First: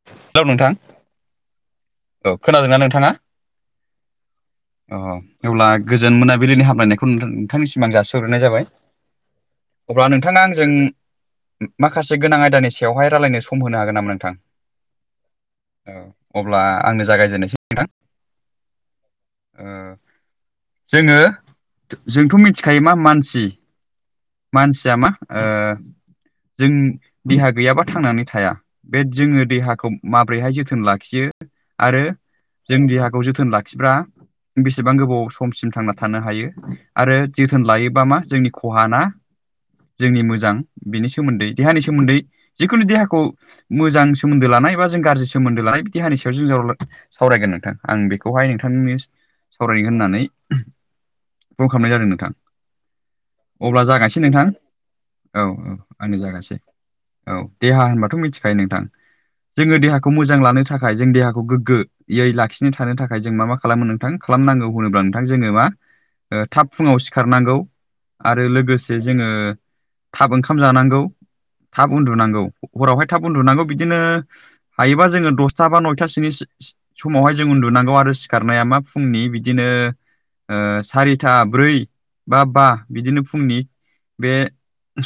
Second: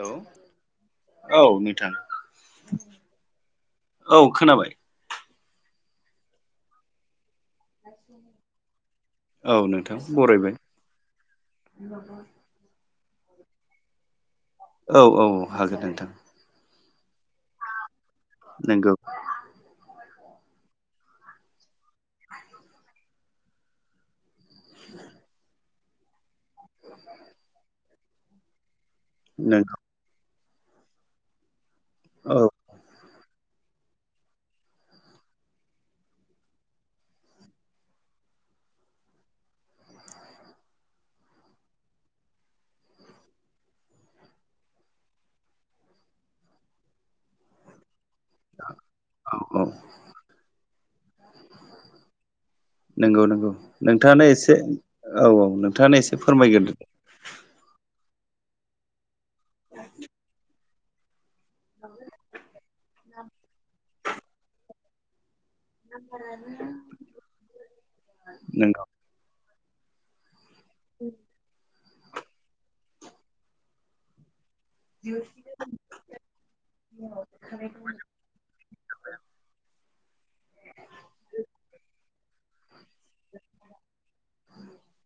औ हेल' नोंथां औ नोंथां औ खोनादोंना नोंथाङा? औ खोनाबाय अह अब्ला गोजोन मोनाबिलिनि हामलायनायखौ नोंथां नोंथांनिसिम आं जासि हरग्रोनाय जाबाय। औ नोंथां अब्ला नोंथाङा बरायबाय आंजों माखासे गोनां आयदानि बेवहाय रायज्लायनो सम होनो हागोन नामा नोंथां औ-औ औ अब्ला आंनो जागायजेननोसै नोंथां नंगौ जोङो जोंथ' मिथिखायो मा मानसि मानसिया मा जों देहा गैयाबा थांनानै थाया बे जोङो नंगौ देहाखौ माबोरैहाय जोथोन लाखियो आरो औ जों देहाखौ जोथोन लाखिग्रा बेसेबां गोबाव समसिम थांना थानो हायो आरो जोथोन लायोबा मा जोंनि खहा ना। जोंनि मोजां बिनि सोमोन्दै देहानि सोमोन्दै जिखुनु देहाखौ मोजां सोमोन्दो लानाय बा जों गाज्रि सोमोन्दो लानाय बिदि देहानि सायाव जों सावरायगोन नोंथां आं बेखौ खौहाय नोंथांनो औ औ सावरायगोन होननानै कल खालामनाय जादों नोंथां नंगौ नंगौ अब्ला जागायसै नोंथाङानो नोंथां एसे औ औ औ-औ नोंथाङानो एसे आंनो जागायसै फोरमायग्रोदो औ देहा होनबाथ' मिथिखायो नोंथां जोङो देहाखौ मोजां लानो थाखाय जों देहाखौ खौ गोग्गोयै लाखिनो थानो थाखाय जों मा मा खालामो नोंथां खालामनांगौ होनोब्ला नोंथां जोङो मा थाब फुङाव सिखारनांगौ आरो नंगौ लोगोसे जोङो थाब ओंखाम जानांगौ थाब उन्दुनांगौ हरावहाय थाब उन्दुनांगौ बिदिनो हायोबा जोङो दसथा बा नयथासिनि सि-सि-समावहाय जों उन्दुनांगौ आरो सिखारनाया मा फुंनि बिदिनो उ सारिथा ब्रै बा बा बिदिनो फुंनि बे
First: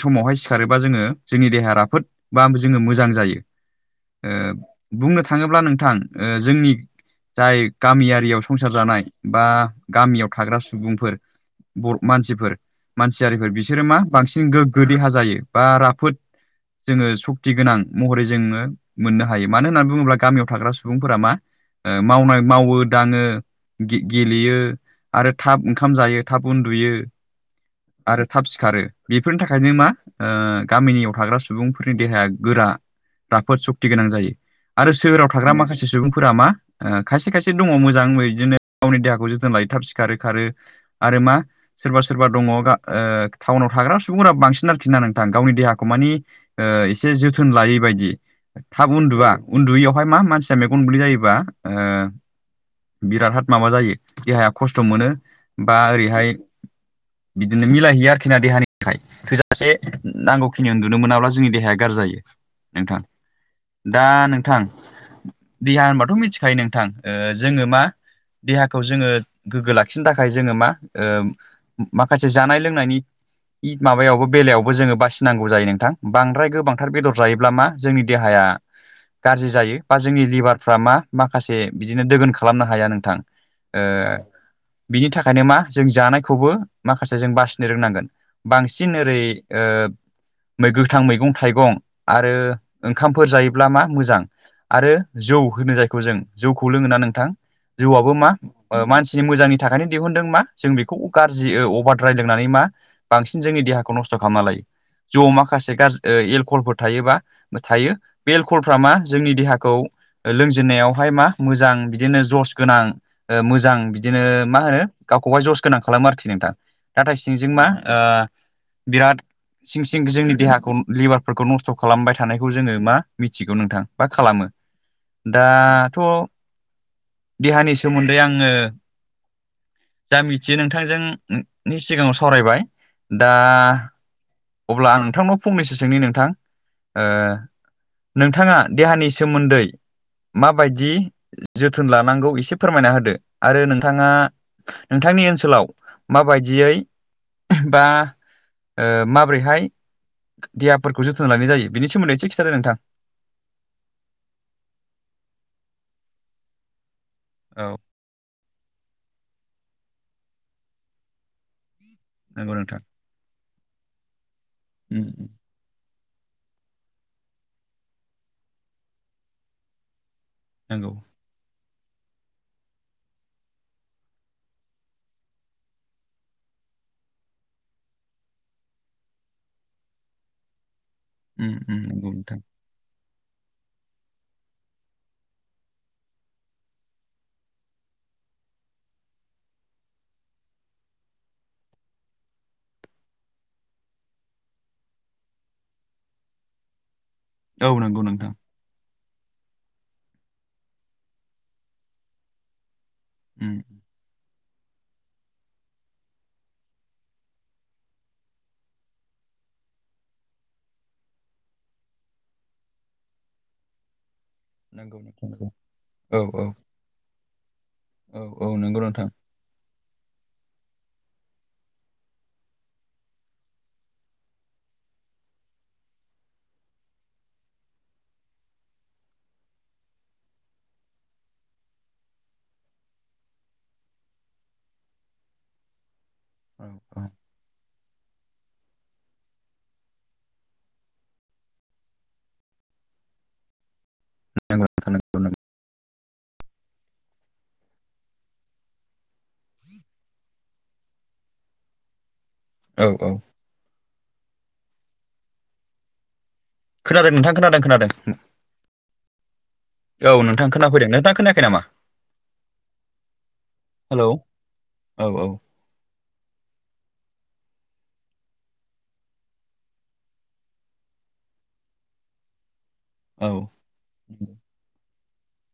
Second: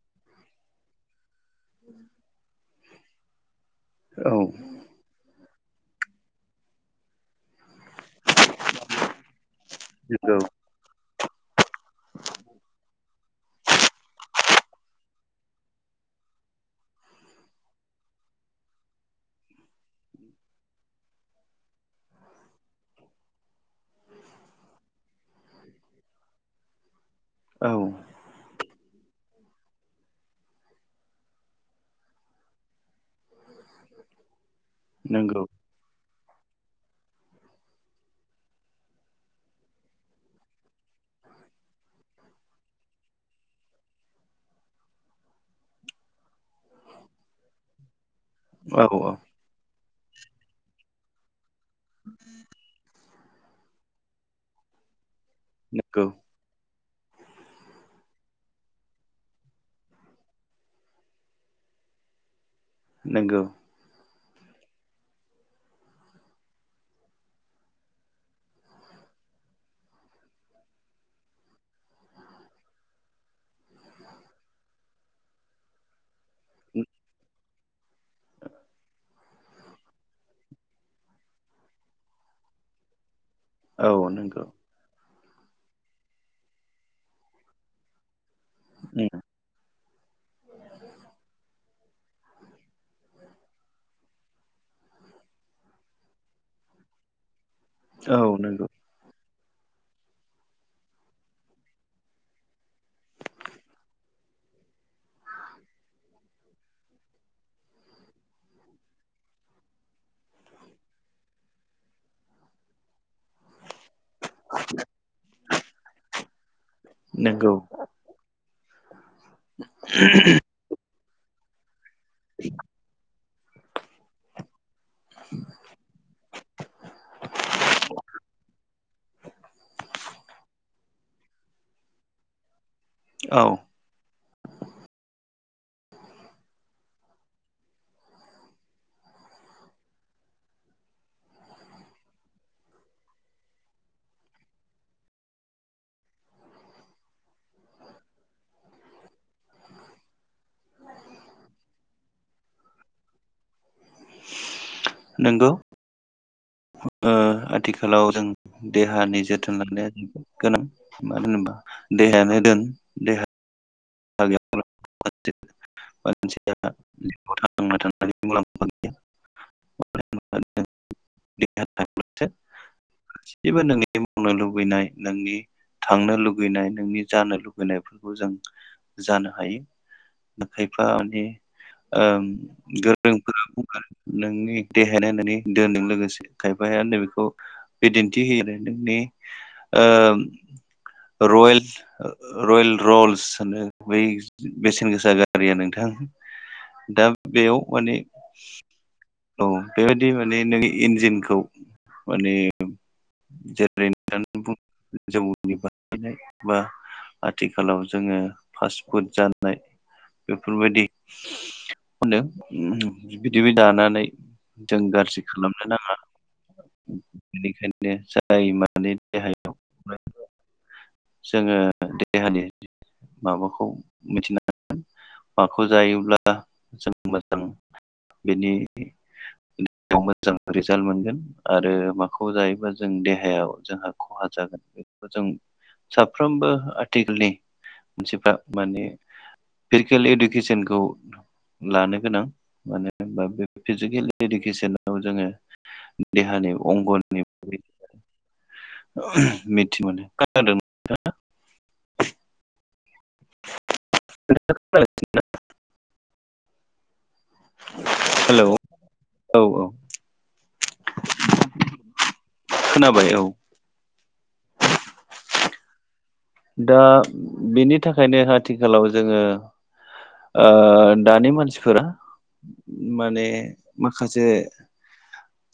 समावहाय सिखारोबा जोङो जोंनि देहा राफोद बा जोङो मोजां जायो ओ औ बुंनो थाङोब्ला नोंथां उ जोंनि जाय गामिआरियाव संसार जानाय बा गामियाव नंगौ थाग्रा सुबुंफोर बर मानसिफोर मानसि [unintelligible] बिसोरो मा बांसिन गोग्गो देहा जायो बा राफोद जोङो सक्ति गोनां महरै जोङो मोननो हायो मानो होननानै बुङोब्ला गामियाव थाग्रा सुबुंफोरा मा ओ मावनाय मावो दाङो गे गेलेयो आरो थाब ओंखाम जायो थाब उन्दुयो। औ आरो थाब सिखारो बेफोरनि थाखायनो मा ओ गामिनियाव थाग्रा सुबुंफोरनि देहाया गोरा। राफोद सुक्ति गोनां जायो। आरो सोहोराव नंगौ थाग्रा माखासे सुबुंफोरा मा ओ खायसे खायसे दङ मोजांबै बिदिनो गावनि देहाखौ जोथोन लायो थाब सिखारो खारो आरो मा? सोरबा - सोरबा दङ गा ओ टाउनाव थाग्रा सुबुंफोरा बांसिन आरोखि ना नोंथां गावनि देहाखौ मानि ओ इसे जोथोन लायि बायदि। औ थाब औ उन्दुआ उन्दुयैयावहाय मा मानसिया मेगन मोदै जायोबा ओ बिराद हाद माबा जायो देहाया खस्थ' मोनो बा नंगौ ओरैहाय बिदिनो मिलायहिया आरोखिना देहानि थाखाय। थोजासे नांगौखिनि उन्दुनो मोनाब्ला जोंनि देहाया गाज्रि जायो। नोंथां नंगौ दा नोंथां देहा होनबाथ' मिथिखायो नोंथां ओ जोङो मा देहाखौ जोङो गोग्गो लाखिनो थाखाय जोङो मा ओ माखासे जानाय लोंनायनि इ माबायावबो बेलायावबो जोङो बासिनांगौ जायो नोंथां। बांद्राय गोबांथार बेदर जायोब्ला मा? जोंनि देहाया गाज्रि जायो बा जोंनि लिभारफ्रा मा माखासे बिदिनो दोगोन खा खालामनो हाया नोंथां ओ औ नंगौ बिनि थाखायनो मा जों जानायखौबो माखासे जों बासिनो रोंनांगोन बांसिन ओरै ओ मै गोथां मैगं थाइगं आरो ओंखामफोर जायोब्ला मा मोजां। आरो जौ होनो जायखौ जों। जौखौ लोङोना नोंथां? जौआबो औ मा नंगौ ओ मानसिनि मोजांनि थाखायनो दिहुनदों मा जों बेखौ गाज्रि ओ अभारद्राय लोंनानै मा बांसिन जोंनि देहाखौ नस्थ' खालामना लायो जौआव माखासे गाज्रि ओ एलक'हलफोर थायो बा थायो बे एलक'हलफ्रा मा जोंनि देहाखौ लोंजेननायावहाय मा मोजां बिदिनो ज'स गोनां ओ मोजां बिदिनो मा होनो गावखौहाय ज'स गोनां खालामो आरोखि नोंथां। नाथाय सिंजों नंगौ मा ओ बिराद सिं - सिं जोंनि देहाखौ लिभार फोरखौ नस्थ' खालामबाय थानायखौ जोङो मा मिथिगौ नोंथां बा खालामो। दाथ' देहानि सोमोन्दै आङो दा मिथियो नोंथांजों नि सिगाङाव सावरायबाय दा औ अब्ला आं नोंथांनाव फंनैसो सोंनि नोंथां ओ नोंथाङा देहानि सोमोन्दै माबायदि जोथोन लानांगौ इसे फोरमायना होदो आरो नोंथाङा नोंथांनि ओनसोलाव माबायदियै बा ओ मा ब्रैहाय देहाफोरखौ जोथोन लानाय जायो बेनि सोमोन्दै इसे खिथादो नोंथां। नोंगौ। ओ औ आथिखालाव जों देहानि जोथोन लानाया जोबोद गोनां मानो होनोबा देहायानो नंगौ दोन देहा ओम। गैयाब्ला मानसिया जिवाव थांना थानायनि मुलाम्फा गैया मानो होनोबा जों नोंगौ। देहा थाब्लासो जेबो नोंनि [unintelligible] लुबैनाय नोंनि थांनो लुुबैनाय नोंनि जानो लुुबैनायफोरखौ जों जानो हायो खायफा माने उम उम नंगौ ओम नोंथां गोरोंफोरा बुंगोन नोंनि देहायानो नोंनि दोनदों लोगोसे खायफाया होनदो बेखौ बिदिन्थि होयो आरो नोंनि ओ र'येल-र'येल र'ल्स होनो। बै बेसेन गोसा गारिया नोंथां दा बेयाव औ माने नंगौ नोंथां औ बेबायदि माने नों इन्जिनखौ माने उम [unintelligible] बा आथिखालाव जोङो फास्टफुड जानाय बेफोरबायदि [unintelligible] बिदि बे दानानै जों नंगौ गाज्रि नोंथां नंगौ खालामनो नाङा औ औ बेनिखायनो औ जाय औ नंगौ माने नोंथां देहाया [inaudible] जोङो देहानि माबाखौ मिथिना माखौ जायोब्ला जों मोजां बेनि [unintelligible] मोजां रिजाल्ट मोनगोन। आरो माखौ जायोबा जों देहायाव जोंहा ख'हा जागोन जों साफ्रोमबो औ औ आथिखालनि मानसिफ्रा माने फिटकेल इडुकेसनखौ लानो गोनां मानो होनबा बे फिजिकेल नंगौ नोंथां इडुकेसनाव नंगौ जोङो नंगौ देहानि अंगनि मिथि मोनो [unintelligible] औ औ। [inaudible] खोनादों नोंथां खोनादों खोनादों उम। हेलौ औ औ। औ नोंथां खोनाफैदों नोंथां खोनायाखै नामा? खोनाबाय औ। हेलौ औ औ। दा बेनि थाखायनो आथिखालाव जोङो ओ दानि मानसिफोरा माने औ माखासे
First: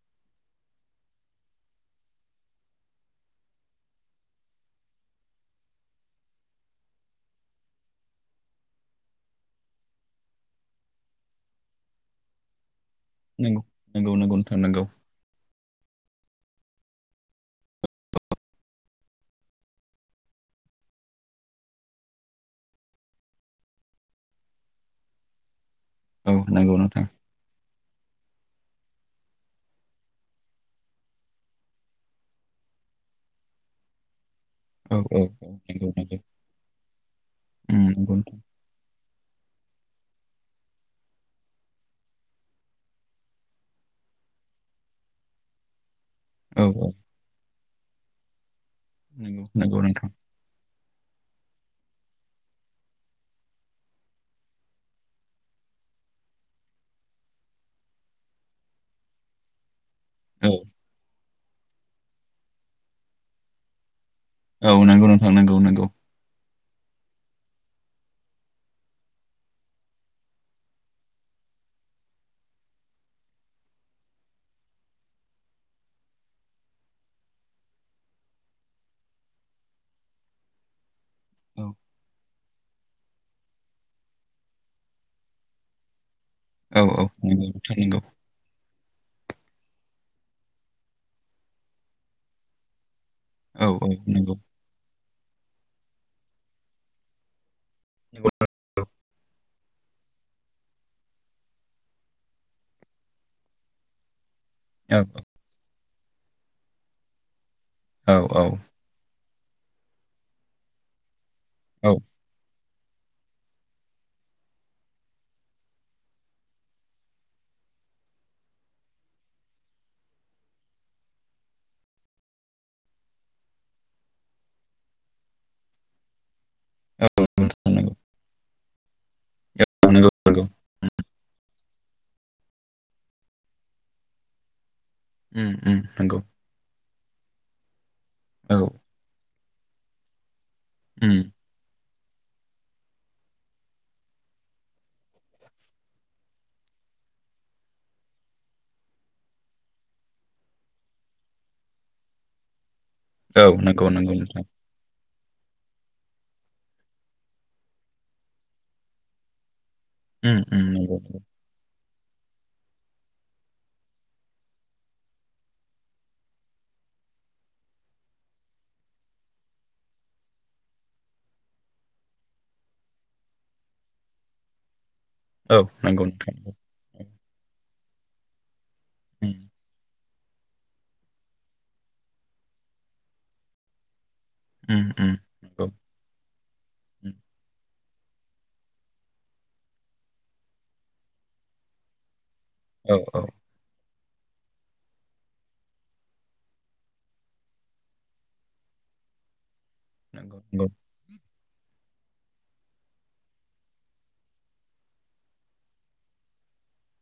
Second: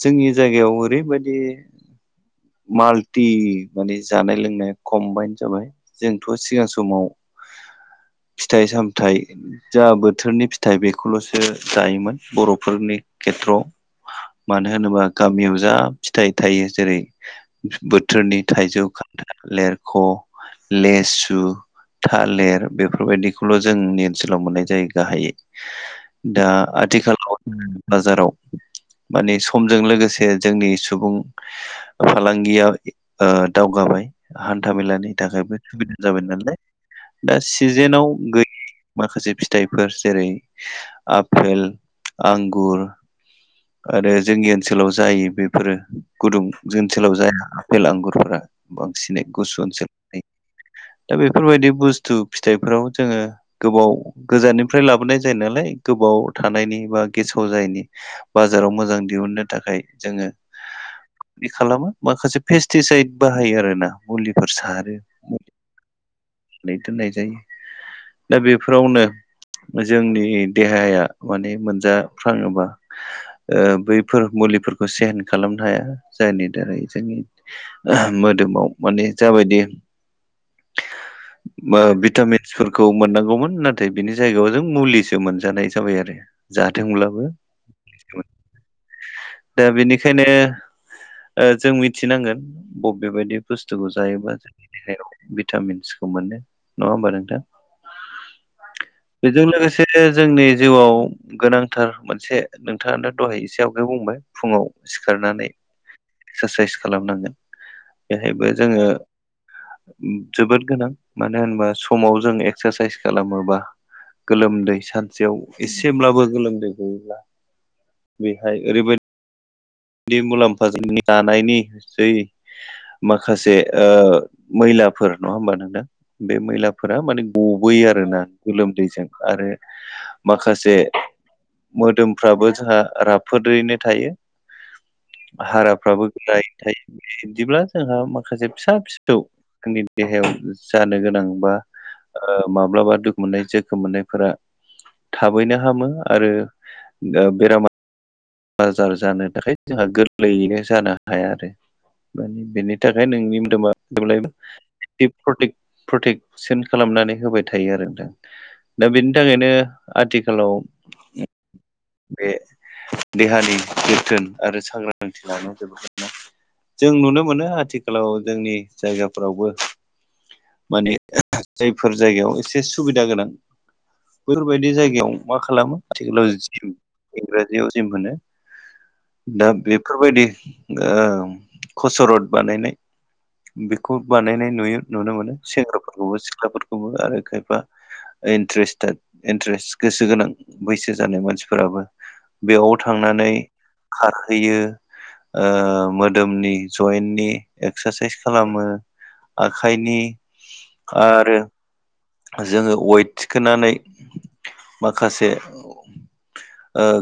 जोंनि जायगायाव ओरैबादि माल्टि माने जानाय लोंनाय खमबाइन जाबाय जोंथ' सिगां समाव फिथाइ सामथाइ जा बोथोरनि फिथाइ बेखौल'सो जायोमोन बर'फोरनि नंगौ खेथ्रआव नंगौ नंगौ नोंथां मानो नंगौ होनोबा गामियाव जा फिथाइ थायो जेरै बोथोरनि थाइजौ खान्थाल लेरख' लेसु थालेर बेफोरबायदिखौल' जोंनि ओनसोलाव मोननाय जायो गाहायै। औ दा नंगौ नोंथां आथिखालाव [inaudible] बाजाराव माने समजों लोगोसे जोंनि सुबुं फालांगियाव ओ दावगाबाय। हान्था औ मेलानि औ औ थाखायबो नंगौ [inaudible] नंगौ जाबाय नालाय दा उम सिजेनाव नंगौ नोंथां गो माखासे फिथाइफोर जेरै आपेल आंगुर आरो जोंनि ओनसोलाव जायो बेफोरो गुदुं औ औ ओनसोलाव जाया आफेल आंगुरफोरा बांसिनै नंगौ गुसु नंगौ ओनसोल जायो। [inaudible] दा बेफोरबायदि बुस्थु फिथाइफोराव जोङो गोबाव गोजाननिफ्राय लाबोनाय जायो नालाय गोबाव थानायनि बा गेसाव जायैनि बाजाराव मोजां दिहुननो थाखाय जोङो औ बि खालामो माखासे पेस्टिसाइद बाहायो आरोना मुलि। औ नोंगौ नोंथां नोंगौ नोंगौ। नै दोननाय जायो दा बेफोरावनो जोंनि देहाया माने मोनजाफ्राङोबा ओ बैफोर मुलिफोरखौ सेहेन खालामनो हाया जायनि थाखाय जों मोदोमाव माने जाबायदि औ बा बिटामिन सोरखौ मोननांगौमोन नाथाय बिनि जायगायाव जों मुलिसो मोनजानाय जाबाय आरो। औ औ जादोंब्लाबो नंगौ नोंथां नंगौ दा बेनिखायनो जों मिथिनांगोन बबेबायदि औ बुस्थुखौ औ जायोबा नंगौ जोंनि देहायाव भिटामिन्सखौ मोनो नङा होमबा नोंथां। औ औ बेजों लोगोसेनो जोंनि जिउआव गोनांथार मोनसे नोंथाङानोा दहाय एसे आवगायाव बुंबाय फुंङाव औ सिखारनानै एक्सारसाइस खालामनांगोन औ औ बेहायबो जोंङो जोबोद गोनां मानो होनबा औ समाव जों एक्सारसाइस खालामोबा गोलोमदै सानसेयाव एसेब्लाबो गोलोमदै गयोब्ला बेहाय ओरैबाय दि मुलाम्फ दानायनि जै माखासे मैलाफोर नङा होमबा नोंथां बे मैलाफोरा माने औ नोंथां नंगौ गबोयो आरोना गोलोमदैजों आरो औ नंगौ नंगौ माखासे मोदोमफ्राबो जोंहा राफोदैनो थायो। उम उम हाराफ्राबो नंगौ गोरायैनो थायो बिदिब्ला जोंहा माखासे औ फिसा फिसा जोंनि देहायाव जानो उम गोनां बा ओ माब्लाबा दुखु मोननाय जोखोम मोननायफोरा थाबैनो हामो आरो बेरामा बाजार जानो थाखाय जोंहा गोरलैयैनो जानो हाया आरो माने बेनो थाखाय नोंनि औ मोदोमा नंगौ नंगौ जेब्लायबो नोंथां प्रटेक-प्प्रटेकसन खालामनानै होबाय थायो आरो नोंथां दा बेनि थाखायनो अम आथिखालाव अम दे बे देहानि जोथोन आरो सांग्रांथि लानाया जोबोनो जों नुनो मोनो आथिखालाव जोंनि जायगाफ्रावबो माने जायफोर जायगायाव एसे सुबिदा गोनां बेफोरबायदि जायगायाव मा औ खालामो नंगौ नोंथां टेकनलजि नंगौ इंराजियाव जि मोनो उम दा बेफोरबायदि ओ कसरत बानायनाय बेखौ बानायनाय नुयो उम नुनो उम मोनो। नंगौ सेंग्राफोरखौबो सिख्लाफोरखौबो उम आरो खायफा इनथ्रेस्थेथ इनथ्रेस गोसो गोनां बैसो जानाय मानसिफो राबो बेयाव औ औ थांनानै खारहैयो मोदोमनि जयन्टनि एक्सारसाइस खालामो। आखाइनि नंगौ नंगौ आरो जोंङो वेट थिखोनानै माखासे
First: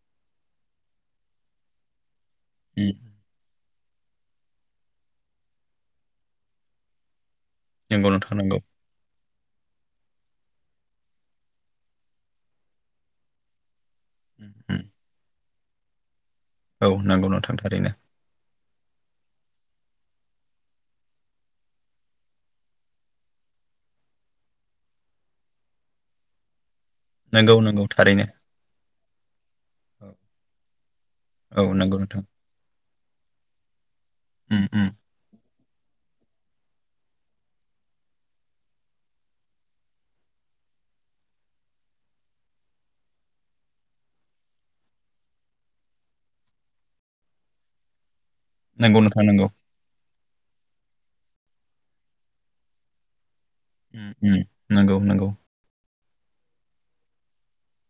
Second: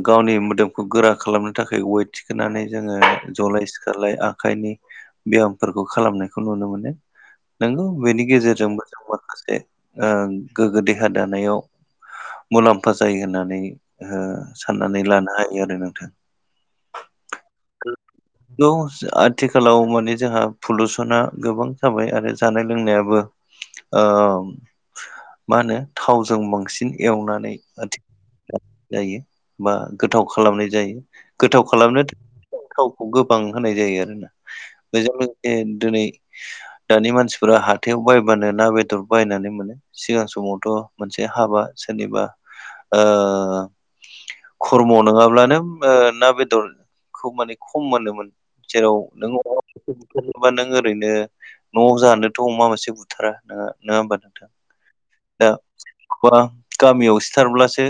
गावनि मोदोमखौ गोरा खालामनो थाखाय वेट थिखोननानै उम जोंङो जलाय सिखारलाय आ खायनि बेयामफोरखौ खालामनायखौ नुनो मोनो नंगौ बेनि नोंथां नंगौ गेजेरजोंबो माखासे ओ गोगो देहा दानायाव मुलाम्फा जायो होननानै ओ उम उम साननानै लानो हायो आरो नोंथां औ नंगौ नोंथां थारैनो आथिखालाव माने जोंहा पलुसना गोबां जाबाय आरो जानाय लोंनायाबो ओ मा होनो थावजों बांसिन एवनानै नंगौ नंगौ आथि थारैनो जायो बा औ गोथाव खालामनाय जायो गोथाव औ नंगौ खालामनो था नोंथां वखौ गोबां होनाय जायो आरो ना उम उम बेजों लो गोसे दिनै दानि मानसिफोरा हाथायाव बायबानो ना बेदर बायनानै मोनो। सिगां समावथ' मोनसे हाबा सोरनिबा ओ खर्मआव नङाब्लानो ओ ना बेदरखौ माने खम मोनोमोन। जेराव नंगौ नोंथां नों नंगौ अमा मासे बुथारोबा नों ओरैनो न'आव जानोथ' अमा मासे बुथारा। नङा उम होमबा उम नोंथां। नंगौ नंगौ दा बा गामियाव सिथारब्लासो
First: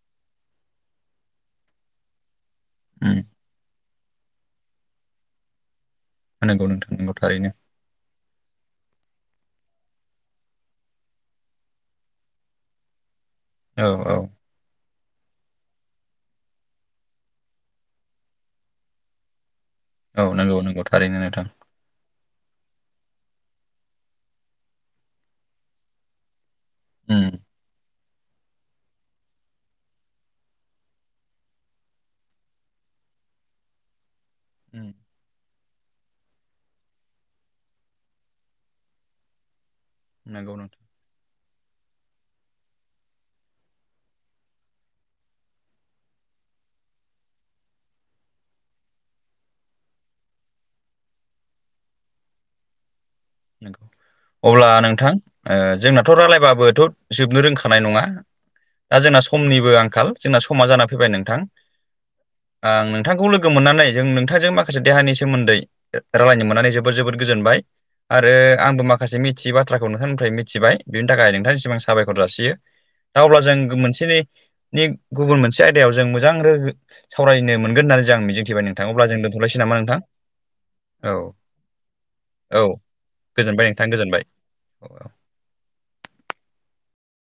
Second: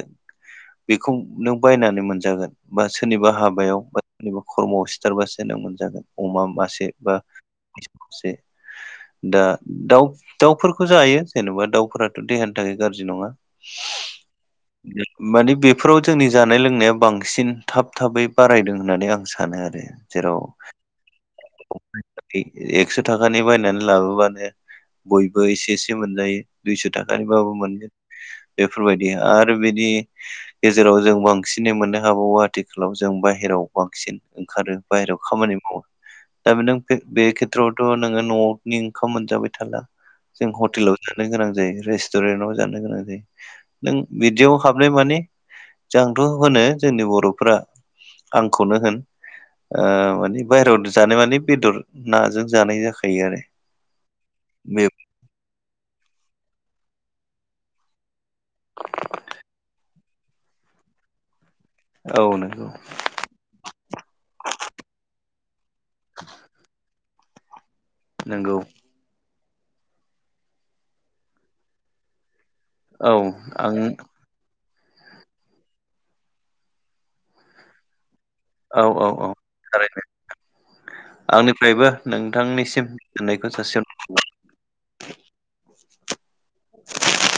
बेखौ नों बायनानै मोनजागोन बा उम सोरनिबा हाबायाव बा सोरनिबा खर्मआव सिथारबासो नों मोनजागोन अमा नंगौ मासे नोंथां नंगौ बा थारैनो बे दा दाउ दाउफोरखौ जायो जेनेबा दाउफोराथ' देहानि थाखाय गाज्रि नङा औ औ मानि बेफोराव जोंनि जानाय लोंनाया बांसिन थाब थाबै बारायदों होननानै आं सानो आरो औ जेराव नंगौ नंगौ थारैनो नोंथां [unintelligible] ए एक्स' थाखानि बायनानै लाबोबानो बयबो एसे एसे मोनजायो दुइस' उम थाखानिबाबो मोनगोन बेफोरबायदि आरो बिदि गेजेराव जों बांसिनै मोननो हाबावो आथिखालाव जों बाहेराव बांसिन ओंखारो उम बाहेरायाव खामानि मावो दा बे नों बे बे खेथ्रआवथ' नोङो न'नि ओंखाम मोनजाबाय थाला जों नंगौ नोंथां हटेलाव जानो गोनां जायो रेस्टुरेन्टव जानो गोनां जायो नों बिदियाव हाबनाय माने जंथ' होनो जोंनि बर'फ्रा आंखौनो होन ओ माने बायहेरायाव जानाय माने बेदर नाजों जानाय जाखायो आरो नंगौ अब्ला बे नोंथां जोंनाथ' रायज्लायबाबोथ' जोबनो रोंखानाय नङा दा जोंना समनिबो आंखाल जोंना समा जाना फैबाय नोंथां औ नंगौ आं नों नोंथांखौ लोगो मोननानै जों नोंथांजों माखासे देहानि सोमोन्दै रायलायनो मोननानै जोबोद जोबोद गोजोनबाय। आरो नंगौ आंबो माखासे मिथियि बाथ्राखौ नोंथांनिफ्राय मिथिबाय बिनि थाखाय नोंथांनिसिम आं साबायखर जासियो। औ दा अब्ला जों आं मोनसेनि नि गुबुन मोनसे आयदायाव जों मोजां रो सावरायनो मोनगोन होननानै जों आं मिजिं मिथिबाय औ नोंथाङ अब्ला औ जों औ दोनथ'लायसै नामा नोंथां थारैनो औ आंनिफ्रायबो औ नोंथांनिसिम गोजोननायखौ गोजोनबाय नोंथां जासिहरनाय थाबाय गोजोनबाय [unintelligible]